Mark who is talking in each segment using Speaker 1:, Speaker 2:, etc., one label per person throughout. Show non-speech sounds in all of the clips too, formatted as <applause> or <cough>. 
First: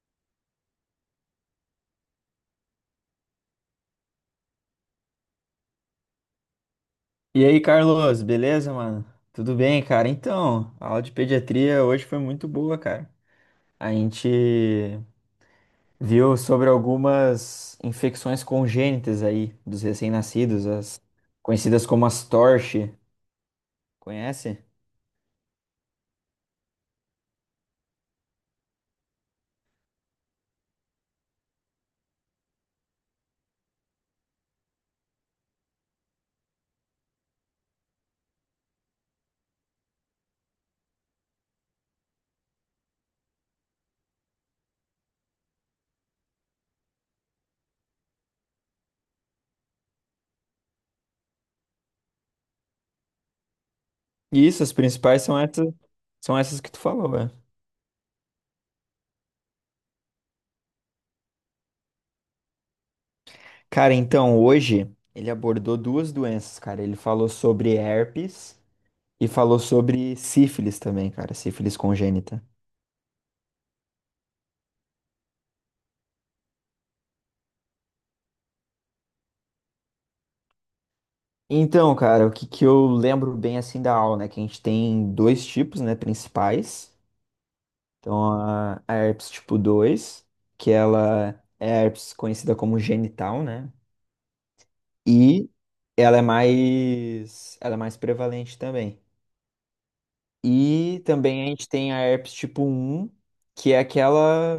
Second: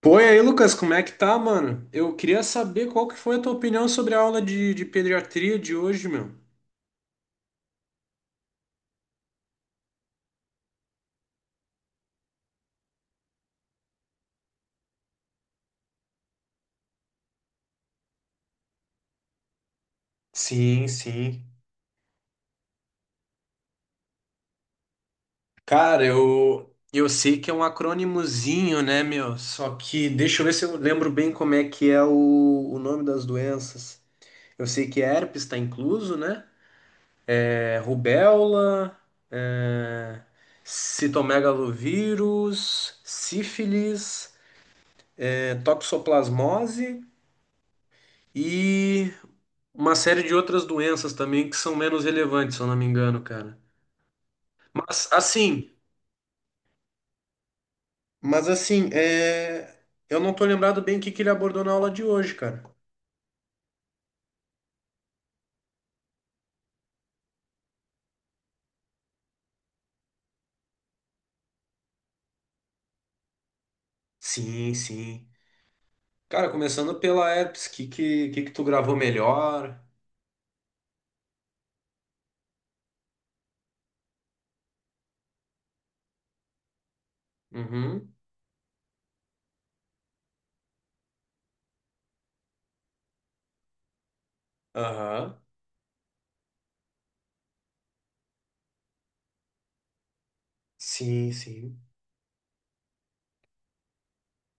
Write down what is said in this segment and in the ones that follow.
Speaker 1: Pô, e aí, Lucas, como é que tá, mano? Eu queria saber qual que foi a tua opinião sobre a aula de pediatria de hoje, meu.
Speaker 2: E aí, Carlos, beleza, mano? Tudo bem, cara? Então, a aula de pediatria hoje foi muito boa, cara. A gente viu sobre algumas infecções congênitas aí dos recém-nascidos,
Speaker 1: Sim,
Speaker 2: as
Speaker 1: sim.
Speaker 2: conhecidas como as TORCH. Conhece?
Speaker 1: Cara, eu sei que é um acrônimozinho, né, meu? Só que deixa eu ver se eu lembro bem como é que é o nome das doenças. Eu sei que herpes tá incluso, né? É rubéola, é, citomegalovírus, sífilis, toxoplasmose. E uma série de outras doenças também que são menos relevantes, se eu não me engano, cara.
Speaker 2: Isso, as
Speaker 1: Mas
Speaker 2: principais são essas,
Speaker 1: assim,
Speaker 2: são essas que tu falou, né?
Speaker 1: mas assim, é... eu não tô lembrado bem o que que ele abordou na aula de hoje, cara.
Speaker 2: Cara, então hoje ele abordou duas doenças, cara. Ele falou sobre herpes e falou sobre sífilis também, cara, sífilis congênita.
Speaker 1: Sim, sim. Cara, começando pela herpes, que que tu gravou melhor?
Speaker 2: Então, cara, o que que eu lembro bem assim da aula, né? Que a gente tem dois tipos, né, principais.
Speaker 1: Uhum.
Speaker 2: Então, a herpes tipo 2, que ela é a herpes conhecida como genital, né?
Speaker 1: Aham.
Speaker 2: E ela é mais prevalente também. E
Speaker 1: Sim,
Speaker 2: também a gente
Speaker 1: sim.
Speaker 2: tem a herpes tipo um, que é aquela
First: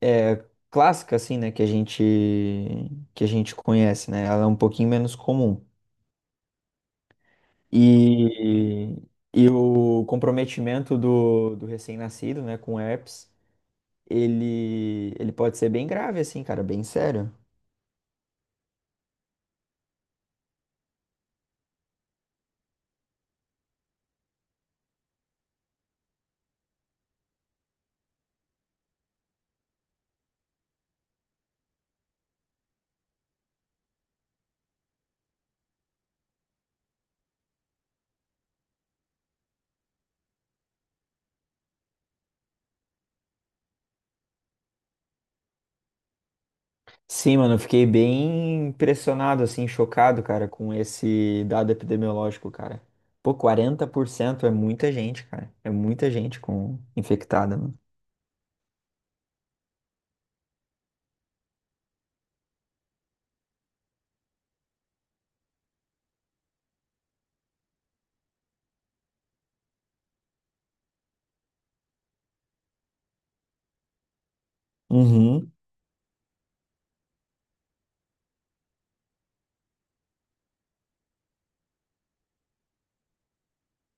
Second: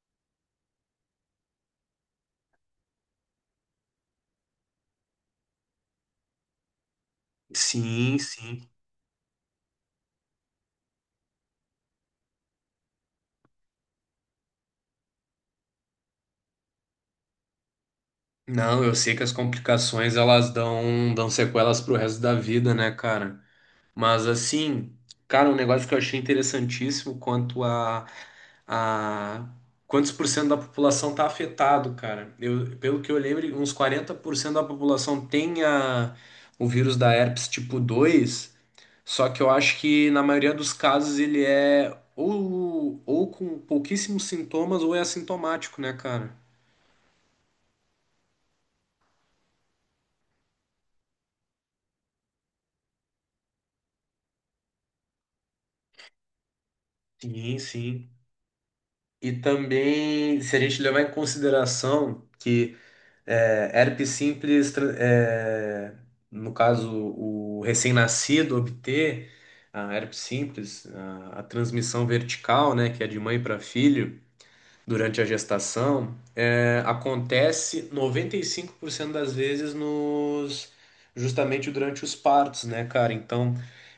Speaker 2: é, clássica, assim, né, que a gente conhece, né? Ela é um pouquinho menos comum.
Speaker 1: Sim, sim.
Speaker 2: E, e o comprometimento do recém-nascido, né, com herpes, ele pode ser bem grave, assim, cara, bem sério.
Speaker 1: Não, eu sei que as complicações elas dão sequelas pro resto da vida, né, cara? Mas assim, cara, um negócio que eu achei interessantíssimo quanto a a quantos por cento da população está afetado, cara. Eu, pelo que eu lembro, uns 40% da população tem o vírus da herpes tipo 2. Só que eu acho que na maioria dos casos ele é ou com pouquíssimos sintomas ou é assintomático, né, cara?
Speaker 2: Sim, mano, eu fiquei bem impressionado, assim, chocado, cara, com esse dado epidemiológico, cara. Pô, 40% é muita gente, cara. É muita gente com infectada,
Speaker 1: Sim,
Speaker 2: mano.
Speaker 1: sim. E também, se a gente levar em consideração que é, herpes simples, tra- é, no caso, o recém-nascido obter a herpes simples, a transmissão vertical, né, que é de mãe para filho durante a
Speaker 2: Uhum.
Speaker 1: gestação, acontece 95% das vezes nos justamente durante os partos, né, cara? Então,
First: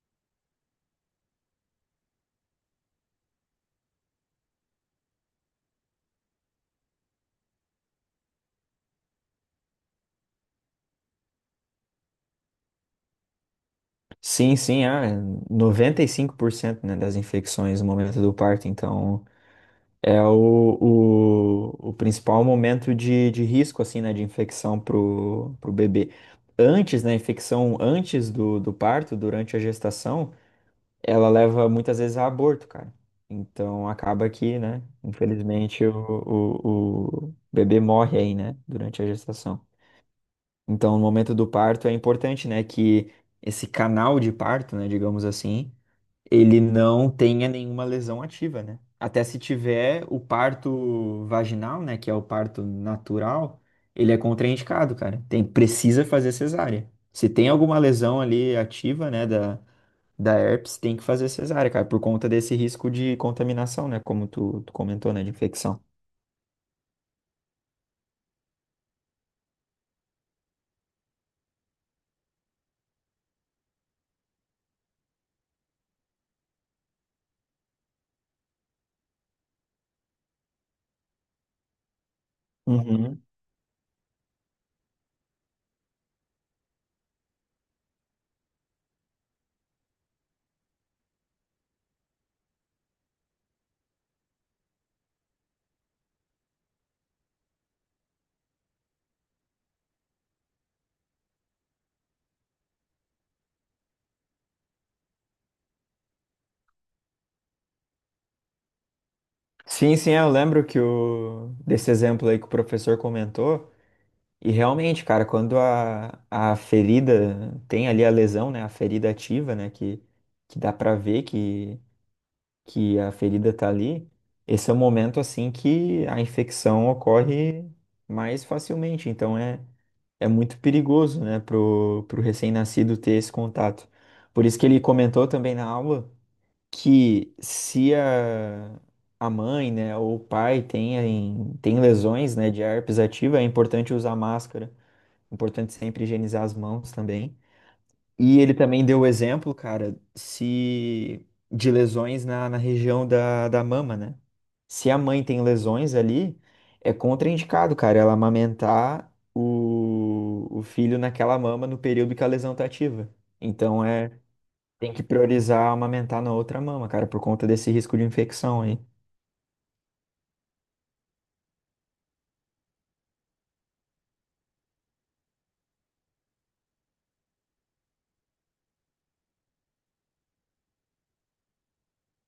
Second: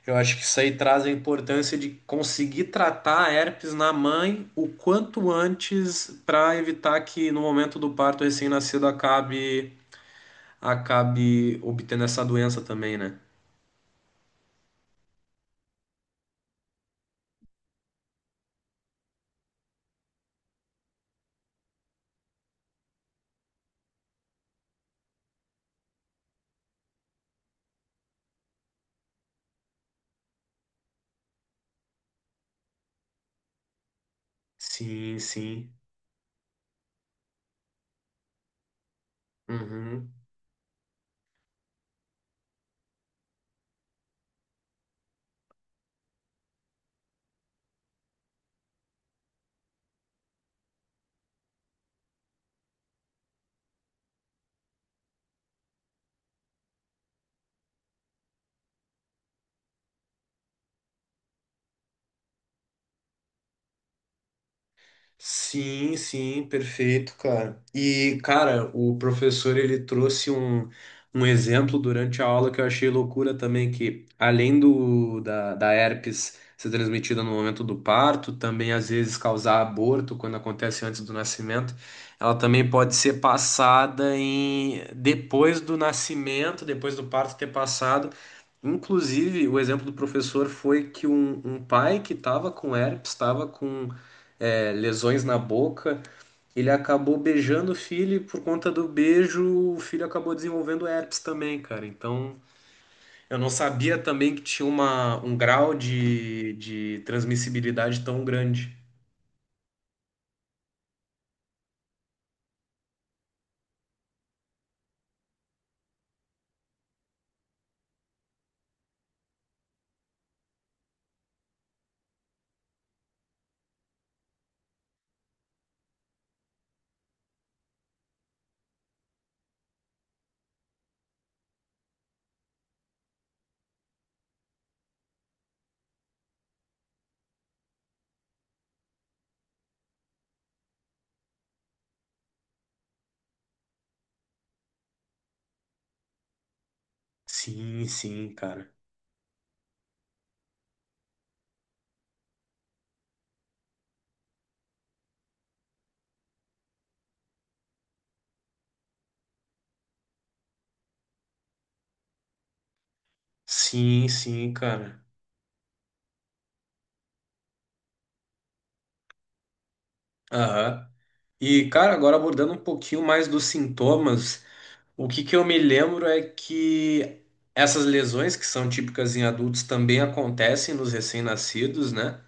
Speaker 1: eu acho que isso aí traz a importância de conseguir tratar a herpes na mãe o quanto antes para evitar que no momento do parto o recém-nascido acabe obtendo essa doença também, né?
Speaker 2: Sim, sim, é 95%, né, das infecções no momento do parto, então. É o principal momento de risco, assim, né, de infecção pro bebê. Antes, né, infecção antes do parto, durante a gestação, ela leva muitas vezes a aborto, cara. Então acaba que, né,
Speaker 1: Sim, sim.
Speaker 2: infelizmente o bebê morre aí, né, durante a gestação.
Speaker 1: Uhum.
Speaker 2: Então no momento do parto é importante, né, que esse canal de parto, né, digamos assim, ele não tenha nenhuma lesão ativa, né? Até se tiver o parto vaginal, né, que é o parto natural, ele é contraindicado, cara. Tem, precisa fazer cesárea. Se tem alguma lesão ali ativa, né, da herpes, tem que fazer cesárea, cara, por conta desse risco de contaminação, né, como tu comentou, né, de infecção.
Speaker 1: Sim, sim, perfeito, cara. E, cara, o professor ele trouxe um exemplo durante a aula que eu achei loucura também, que além da herpes ser transmitida no momento do parto, também às vezes causar aborto quando acontece antes do nascimento, ela também pode ser
Speaker 2: Uhum.
Speaker 1: passada em depois do nascimento, depois do parto ter passado. Inclusive, o exemplo do professor foi que um pai que estava com herpes, estava com lesões na boca. Ele acabou beijando o filho e por conta do beijo o filho acabou desenvolvendo herpes também, cara. Então eu não sabia também que tinha um grau de transmissibilidade tão grande.
Speaker 2: Sim, sim, eu lembro que o desse exemplo aí que o professor comentou. E realmente, cara, quando a ferida tem ali a lesão, né? A ferida ativa, né? Que dá pra ver que a ferida tá ali. Esse é o momento, assim, que a infecção ocorre mais facilmente. Então, é muito perigoso, né? Pro recém-nascido ter esse contato. Por isso que ele comentou também na aula que se a mãe, né? Ou o pai tem lesões, né? De herpes ativa, é importante usar máscara. Importante sempre higienizar as mãos também.
Speaker 1: Sim, sim,
Speaker 2: E ele
Speaker 1: cara.
Speaker 2: também deu o exemplo, cara, se de lesões na região da mama, né? Se a mãe tem lesões ali, é contraindicado, cara, ela amamentar o filho naquela mama no período que a lesão tá ativa. Então
Speaker 1: Sim, sim,
Speaker 2: tem que
Speaker 1: cara.
Speaker 2: priorizar amamentar na outra mama, cara, por conta desse risco de infecção aí.
Speaker 1: Aham. E, cara, agora abordando um pouquinho mais dos sintomas, o que que eu me lembro é que essas lesões, que são típicas em adultos, também acontecem nos recém-nascidos, né?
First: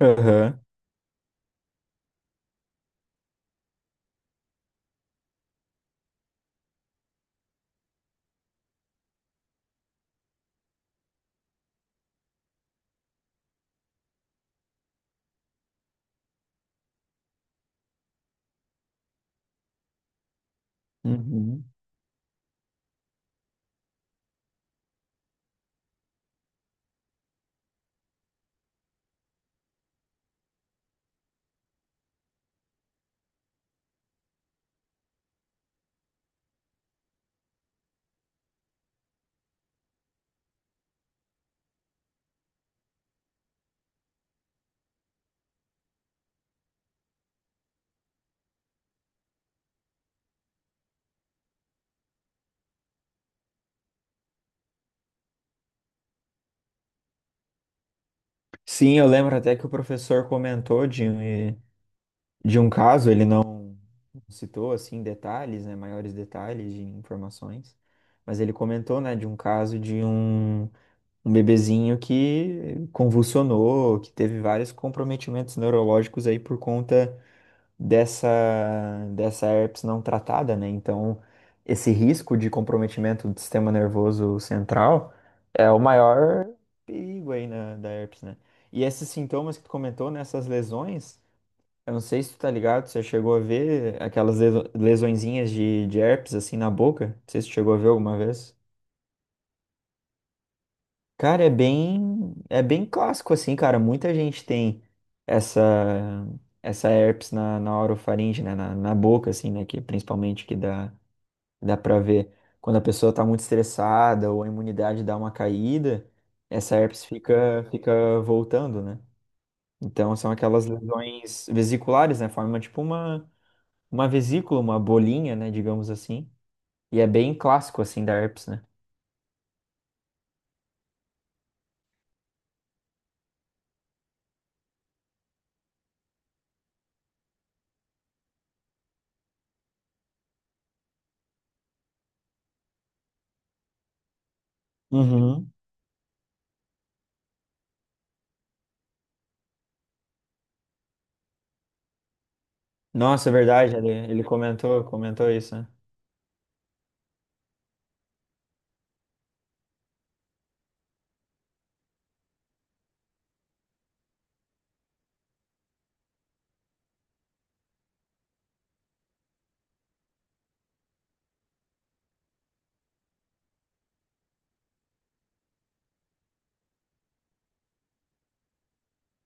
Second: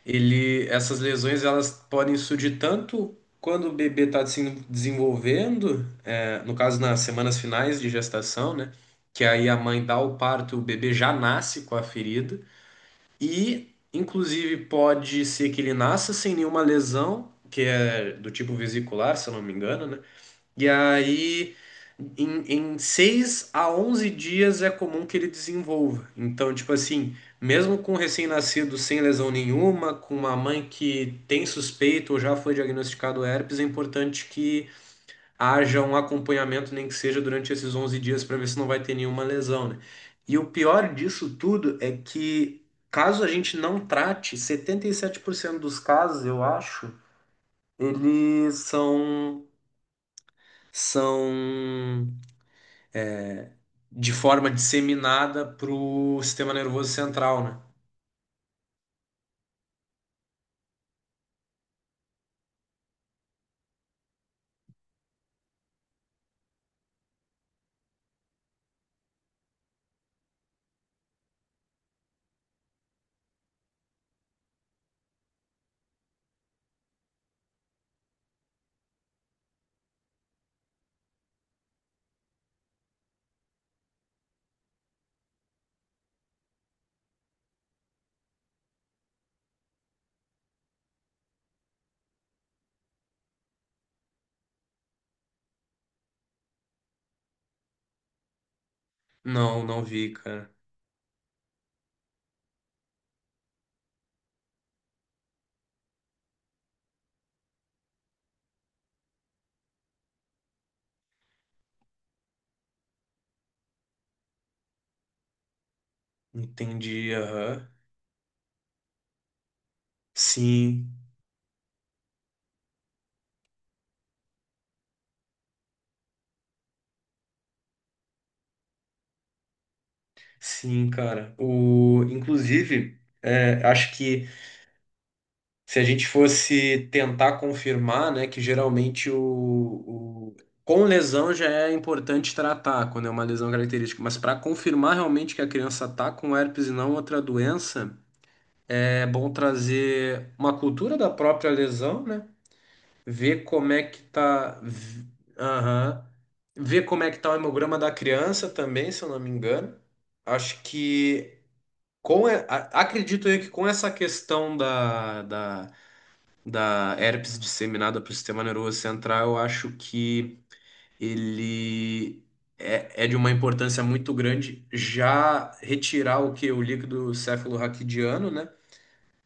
Speaker 2: Aham.
Speaker 1: Essas lesões elas podem surgir tanto quando o bebê está se desenvolvendo, no caso nas semanas finais de gestação, né? Que aí a mãe dá o parto, o bebê já nasce com a ferida, e inclusive pode ser que ele nasça sem nenhuma lesão, que é do tipo vesicular, se eu não me engano, né? E aí,
Speaker 2: Uhum.
Speaker 1: em 6 a 11 dias é comum que ele desenvolva. Então, tipo assim, mesmo com um recém-nascido sem lesão nenhuma, com uma mãe que tem suspeito ou já foi diagnosticado herpes, é importante que haja um acompanhamento, nem que seja durante esses 11 dias, para ver se não vai ter nenhuma lesão, né? E o pior disso tudo é que, caso a gente não trate, 77% dos casos, eu acho, eles são de forma disseminada pro sistema nervoso central, né?
Speaker 2: Sim, eu lembro até que o professor comentou, Dinho, de um caso, ele não citou assim detalhes, né, maiores detalhes de informações, mas ele comentou, né, de um caso de um bebezinho que convulsionou, que teve vários comprometimentos neurológicos aí por conta dessa dessa herpes não tratada, né? Então, esse risco de comprometimento do sistema nervoso central é o maior perigo aí da herpes, né? E esses sintomas que tu comentou, nessas lesões eu não sei se tu tá ligado, você chegou a ver aquelas lesõezinhas de herpes assim na boca? Não sei se tu chegou a ver alguma vez.
Speaker 1: Não, não vi, cara.
Speaker 2: Cara, é bem clássico assim, cara. Muita gente tem essa essa herpes na orofaringe, né, na boca assim, né, que principalmente que dá para ver quando a pessoa tá muito estressada ou a imunidade dá uma caída, essa herpes
Speaker 1: Entendi,
Speaker 2: fica
Speaker 1: aham.
Speaker 2: fica voltando, né? Então são aquelas
Speaker 1: Sim,
Speaker 2: lesões vesiculares, né? Forma tipo uma vesícula, uma bolinha, né, digamos assim. E é bem clássico, assim, da herpes, né?
Speaker 1: sim, cara. O, inclusive, é, acho que se a gente fosse tentar confirmar, né, que geralmente com lesão já é importante tratar quando é uma lesão característica, mas para confirmar realmente que a
Speaker 2: Uhum.
Speaker 1: criança tá com herpes e não outra doença, é bom trazer uma cultura da própria lesão, né?
Speaker 2: Nossa, é
Speaker 1: Ver como
Speaker 2: verdade,
Speaker 1: é
Speaker 2: ele,
Speaker 1: que
Speaker 2: ele
Speaker 1: tá,
Speaker 2: comentou, comentou isso, né?
Speaker 1: aham, ver como é que tá o hemograma da criança também, se eu não me engano. Acho que acredito eu que com essa questão da herpes disseminada para o sistema nervoso central, eu acho que ele é de uma importância muito grande já retirar o que o líquido cefalorraquidiano, né?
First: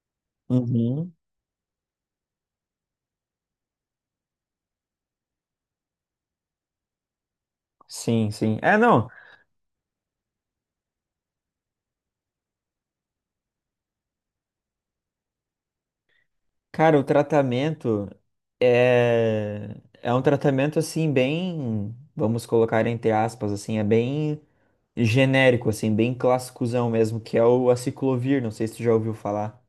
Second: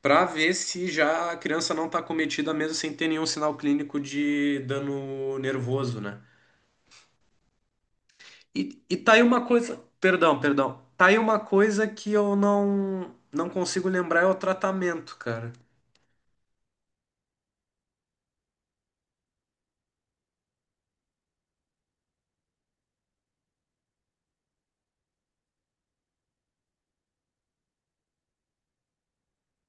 Speaker 1: Para ver se
Speaker 2: Uhum.
Speaker 1: já a criança não está acometida mesmo sem ter nenhum sinal clínico de dano nervoso, né?
Speaker 2: Sim, sim. É,
Speaker 1: E
Speaker 2: não.
Speaker 1: tá aí uma coisa, perdão, perdão, tá aí uma coisa que eu não consigo lembrar é o tratamento, cara.
Speaker 2: Cara, o tratamento é é um tratamento assim bem, vamos colocar entre aspas assim, é bem genérico assim, bem clássicozão mesmo, que é o aciclovir, não sei se tu já ouviu falar,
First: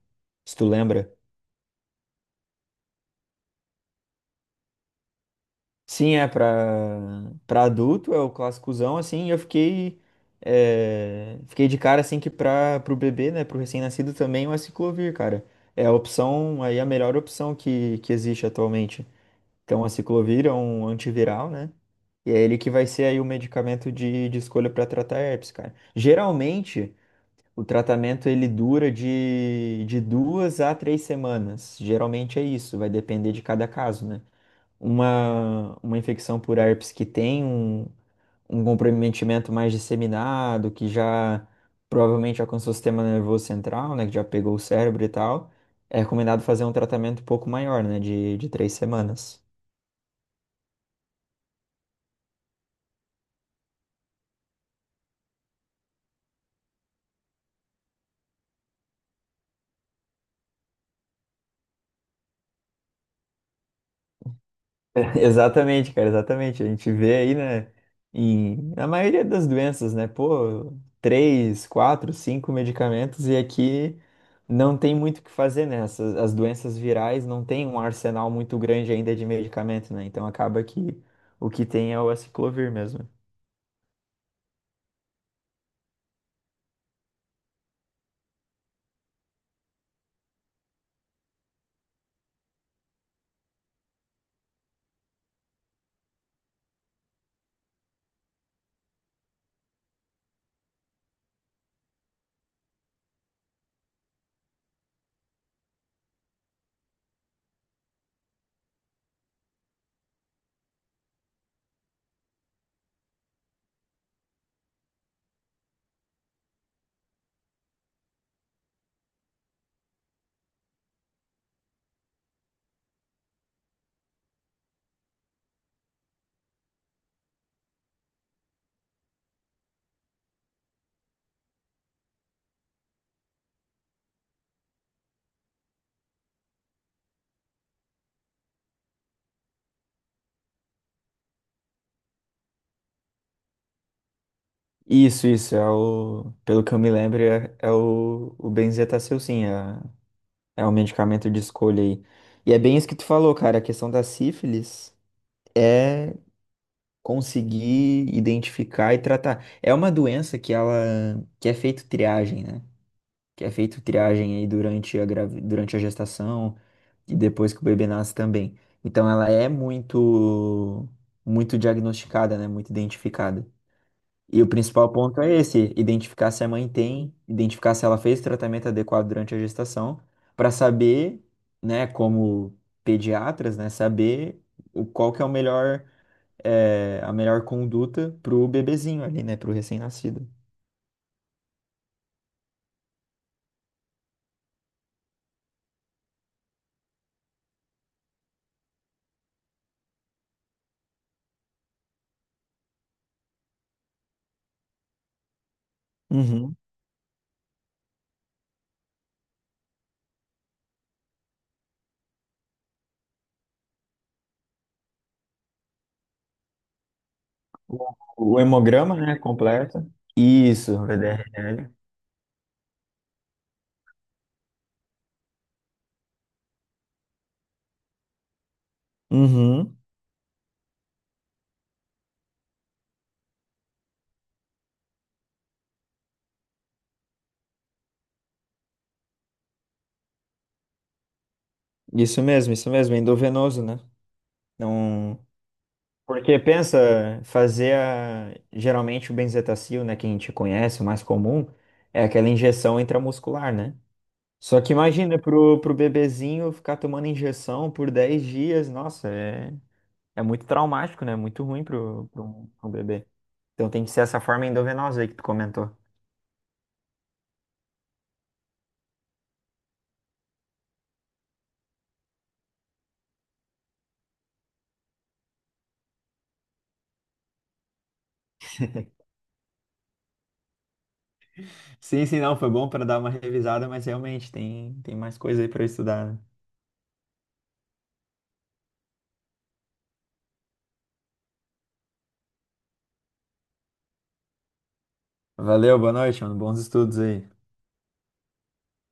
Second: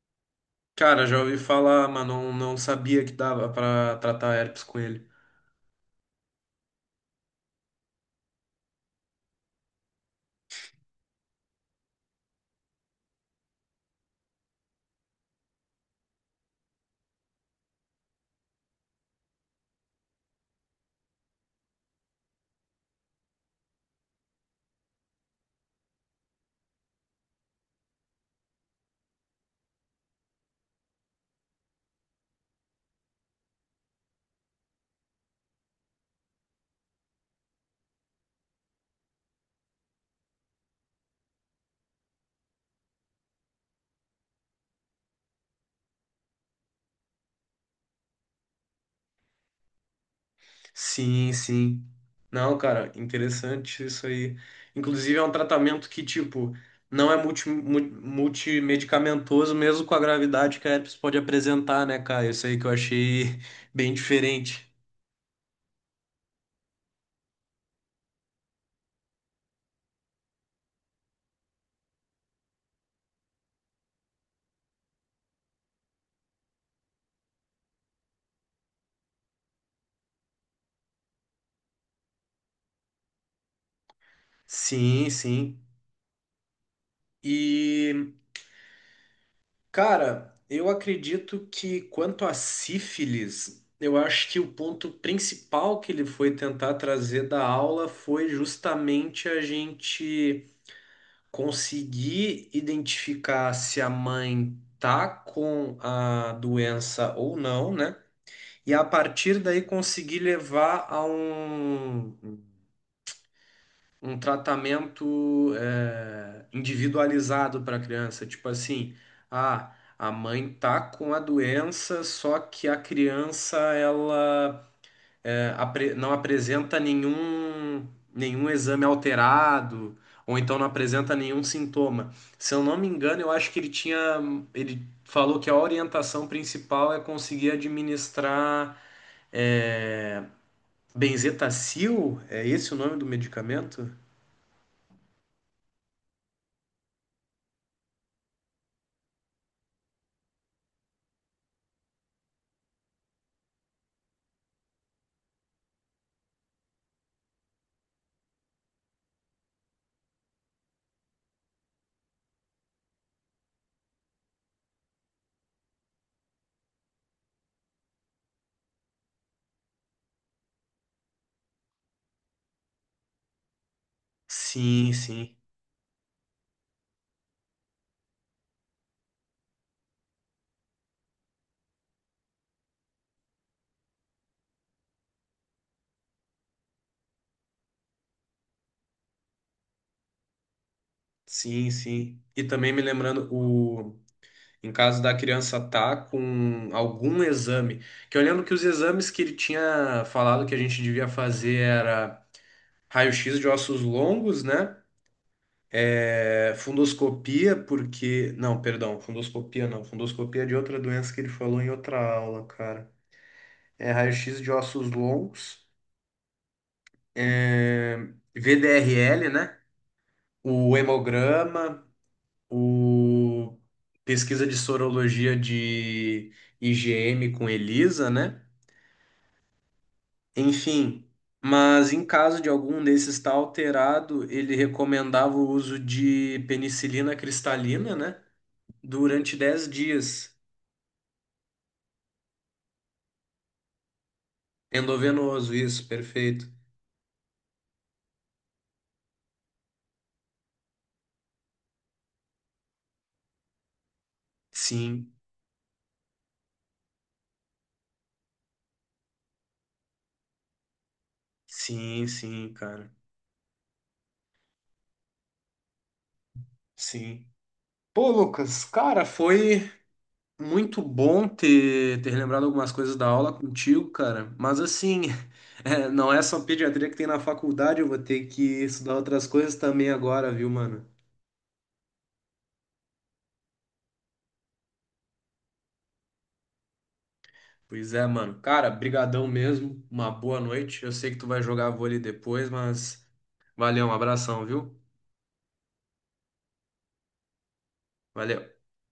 Speaker 2: se tu
Speaker 1: Cara,
Speaker 2: lembra.
Speaker 1: já ouvi falar, mas não sabia que dava para tratar herpes com ele.
Speaker 2: Sim, é pra para adulto, é o clássicozão, assim, e eu fiquei de cara assim que para pro bebê, né, pro recém-nascido também é o aciclovir, cara. É a opção, aí a melhor opção que existe atualmente. Então, o aciclovir é um antiviral, né? E é ele que vai ser aí o medicamento de escolha para tratar herpes, cara. Geralmente, o tratamento ele dura de 2 a 3 semanas. Geralmente é isso, vai depender de cada caso, né? Uma infecção por herpes que tem um comprometimento mais disseminado, que já provavelmente alcançou o sistema nervoso central, né, que já pegou o cérebro e tal, é recomendado fazer um tratamento um pouco maior, né, de 3 semanas.
Speaker 1: Sim, sim. Não, cara, interessante isso aí. Inclusive, é um tratamento que, tipo, não é multimedicamentoso, mesmo com a gravidade que a herpes pode apresentar, né, cara? Isso aí que eu achei <laughs> bem diferente.
Speaker 2: <laughs> Exatamente, cara, exatamente. A gente vê aí, né, na maioria das doenças, né, pô, três, quatro, cinco medicamentos e aqui não tem muito o que fazer, né? As doenças virais não tem um arsenal muito grande ainda de medicamento, né? Então acaba que o que tem é o aciclovir mesmo.
Speaker 1: Sim, sim. E, cara, eu acredito que quanto à sífilis, eu acho que o ponto principal que ele foi tentar trazer da aula foi justamente a gente conseguir identificar se a mãe tá com a doença ou não, né? E a partir daí conseguir levar a um tratamento individualizado para a criança. Tipo assim, ah, a mãe tá com a doença, só que a criança ela não apresenta nenhum exame alterado, ou então não apresenta nenhum sintoma. Se eu não me engano, eu acho que ele tinha, ele falou que a orientação principal é conseguir administrar é, Benzetacil, é esse o nome do medicamento?
Speaker 2: Isso, Pelo que eu me lembro, é o Benzetacil, sim, é o medicamento de escolha aí. E é bem isso que tu falou, cara, a questão da sífilis. É conseguir identificar e tratar. É uma doença que ela que é feito triagem, né? Que é feito triagem aí durante a durante a gestação e depois que o bebê nasce também. Então ela é muito muito diagnosticada, né? Muito identificada. E o principal
Speaker 1: Sim,
Speaker 2: ponto é
Speaker 1: sim,
Speaker 2: esse, identificar se a mãe tem, identificar se ela fez o tratamento adequado durante a gestação, para saber, né, como pediatras, né, saber o qual que é o melhor a melhor conduta pro bebezinho ali, né? Pro recém-nascido.
Speaker 1: sim, sim. E também me lembrando o. Em caso da criança tá com algum exame, que eu lembro que os exames que ele tinha falado que a gente devia fazer era raio-x de ossos longos, né? É,
Speaker 2: Uhum.
Speaker 1: fundoscopia, porque. Não, perdão, fundoscopia não. Fundoscopia é de outra doença que ele falou em outra aula, cara. É raio-x de ossos longos,
Speaker 2: O,
Speaker 1: é,
Speaker 2: o hemograma, né,
Speaker 1: VDRL, né?
Speaker 2: completo.
Speaker 1: O
Speaker 2: Isso. VDRL.
Speaker 1: hemograma, o pesquisa de sorologia de IgM com ELISA, né?
Speaker 2: Uhum.
Speaker 1: Enfim, mas em caso de algum desses estar alterado, ele recomendava o uso de penicilina cristalina, né? Durante 10 dias.
Speaker 2: Isso mesmo, endovenoso, né? Não.
Speaker 1: Endovenoso, isso,
Speaker 2: Porque
Speaker 1: perfeito.
Speaker 2: pensa, geralmente o benzetacil, né, que a gente conhece, o mais comum, é aquela injeção intramuscular, né? Só que
Speaker 1: Sim,
Speaker 2: imagina pro bebezinho ficar tomando injeção por 10 dias, nossa, é muito traumático, né? Muito ruim
Speaker 1: sim,
Speaker 2: pro, pro,
Speaker 1: sim,
Speaker 2: pro
Speaker 1: cara.
Speaker 2: bebê. Então tem que ser essa forma endovenosa aí que tu comentou.
Speaker 1: Sim. Pô, Lucas, cara, foi muito bom ter lembrado algumas coisas da aula contigo, cara. Mas assim, <laughs> é, não é só pediatria que tem na faculdade, eu vou ter que estudar outras coisas também agora, viu, mano?
Speaker 2: Sim, sim, não, foi bom para dar uma revisada, mas realmente tem mais coisa aí para estudar, né?
Speaker 1: Pois é, mano. Cara, brigadão mesmo. Uma boa noite. Eu sei que tu vai jogar vôlei depois, mas valeu, um abração, viu?
Speaker 2: Valeu, boa noite, mano. Bons estudos aí.
Speaker 1: Valeu.